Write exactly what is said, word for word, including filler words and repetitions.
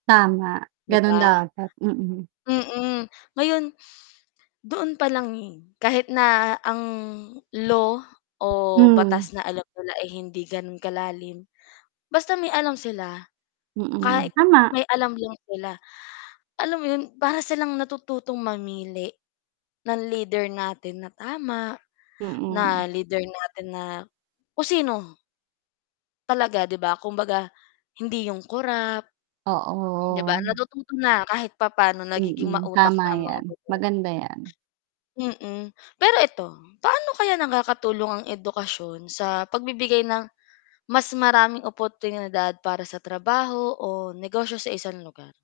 Tama, 'Di ganoon ba? dapat, mm. Mm, ngayon, doon palang, eh, kahit na ang law o Hmm. batas na alam nila ay hindi ganun kalalim basta may alam sila, Mm, kahit tama. may alam lang sila, alam mo 'yun, para silang natututong mamili ng lider natin na tama, Mm. na lider natin na kung sino. Talaga, 'di ba, kumbaga, hindi 'yong korap. 'Di ba, Oo. natututo na, kahit papaano nagiging Mm, mautak tama na ang mga 'yan, botante. maganda 'yan. Mm, pero ito, paano kaya nakakatulong ang edukasyon sa pagbibigay ng mas maraming oportunidad para sa trabaho o negosyo sa isang lugar?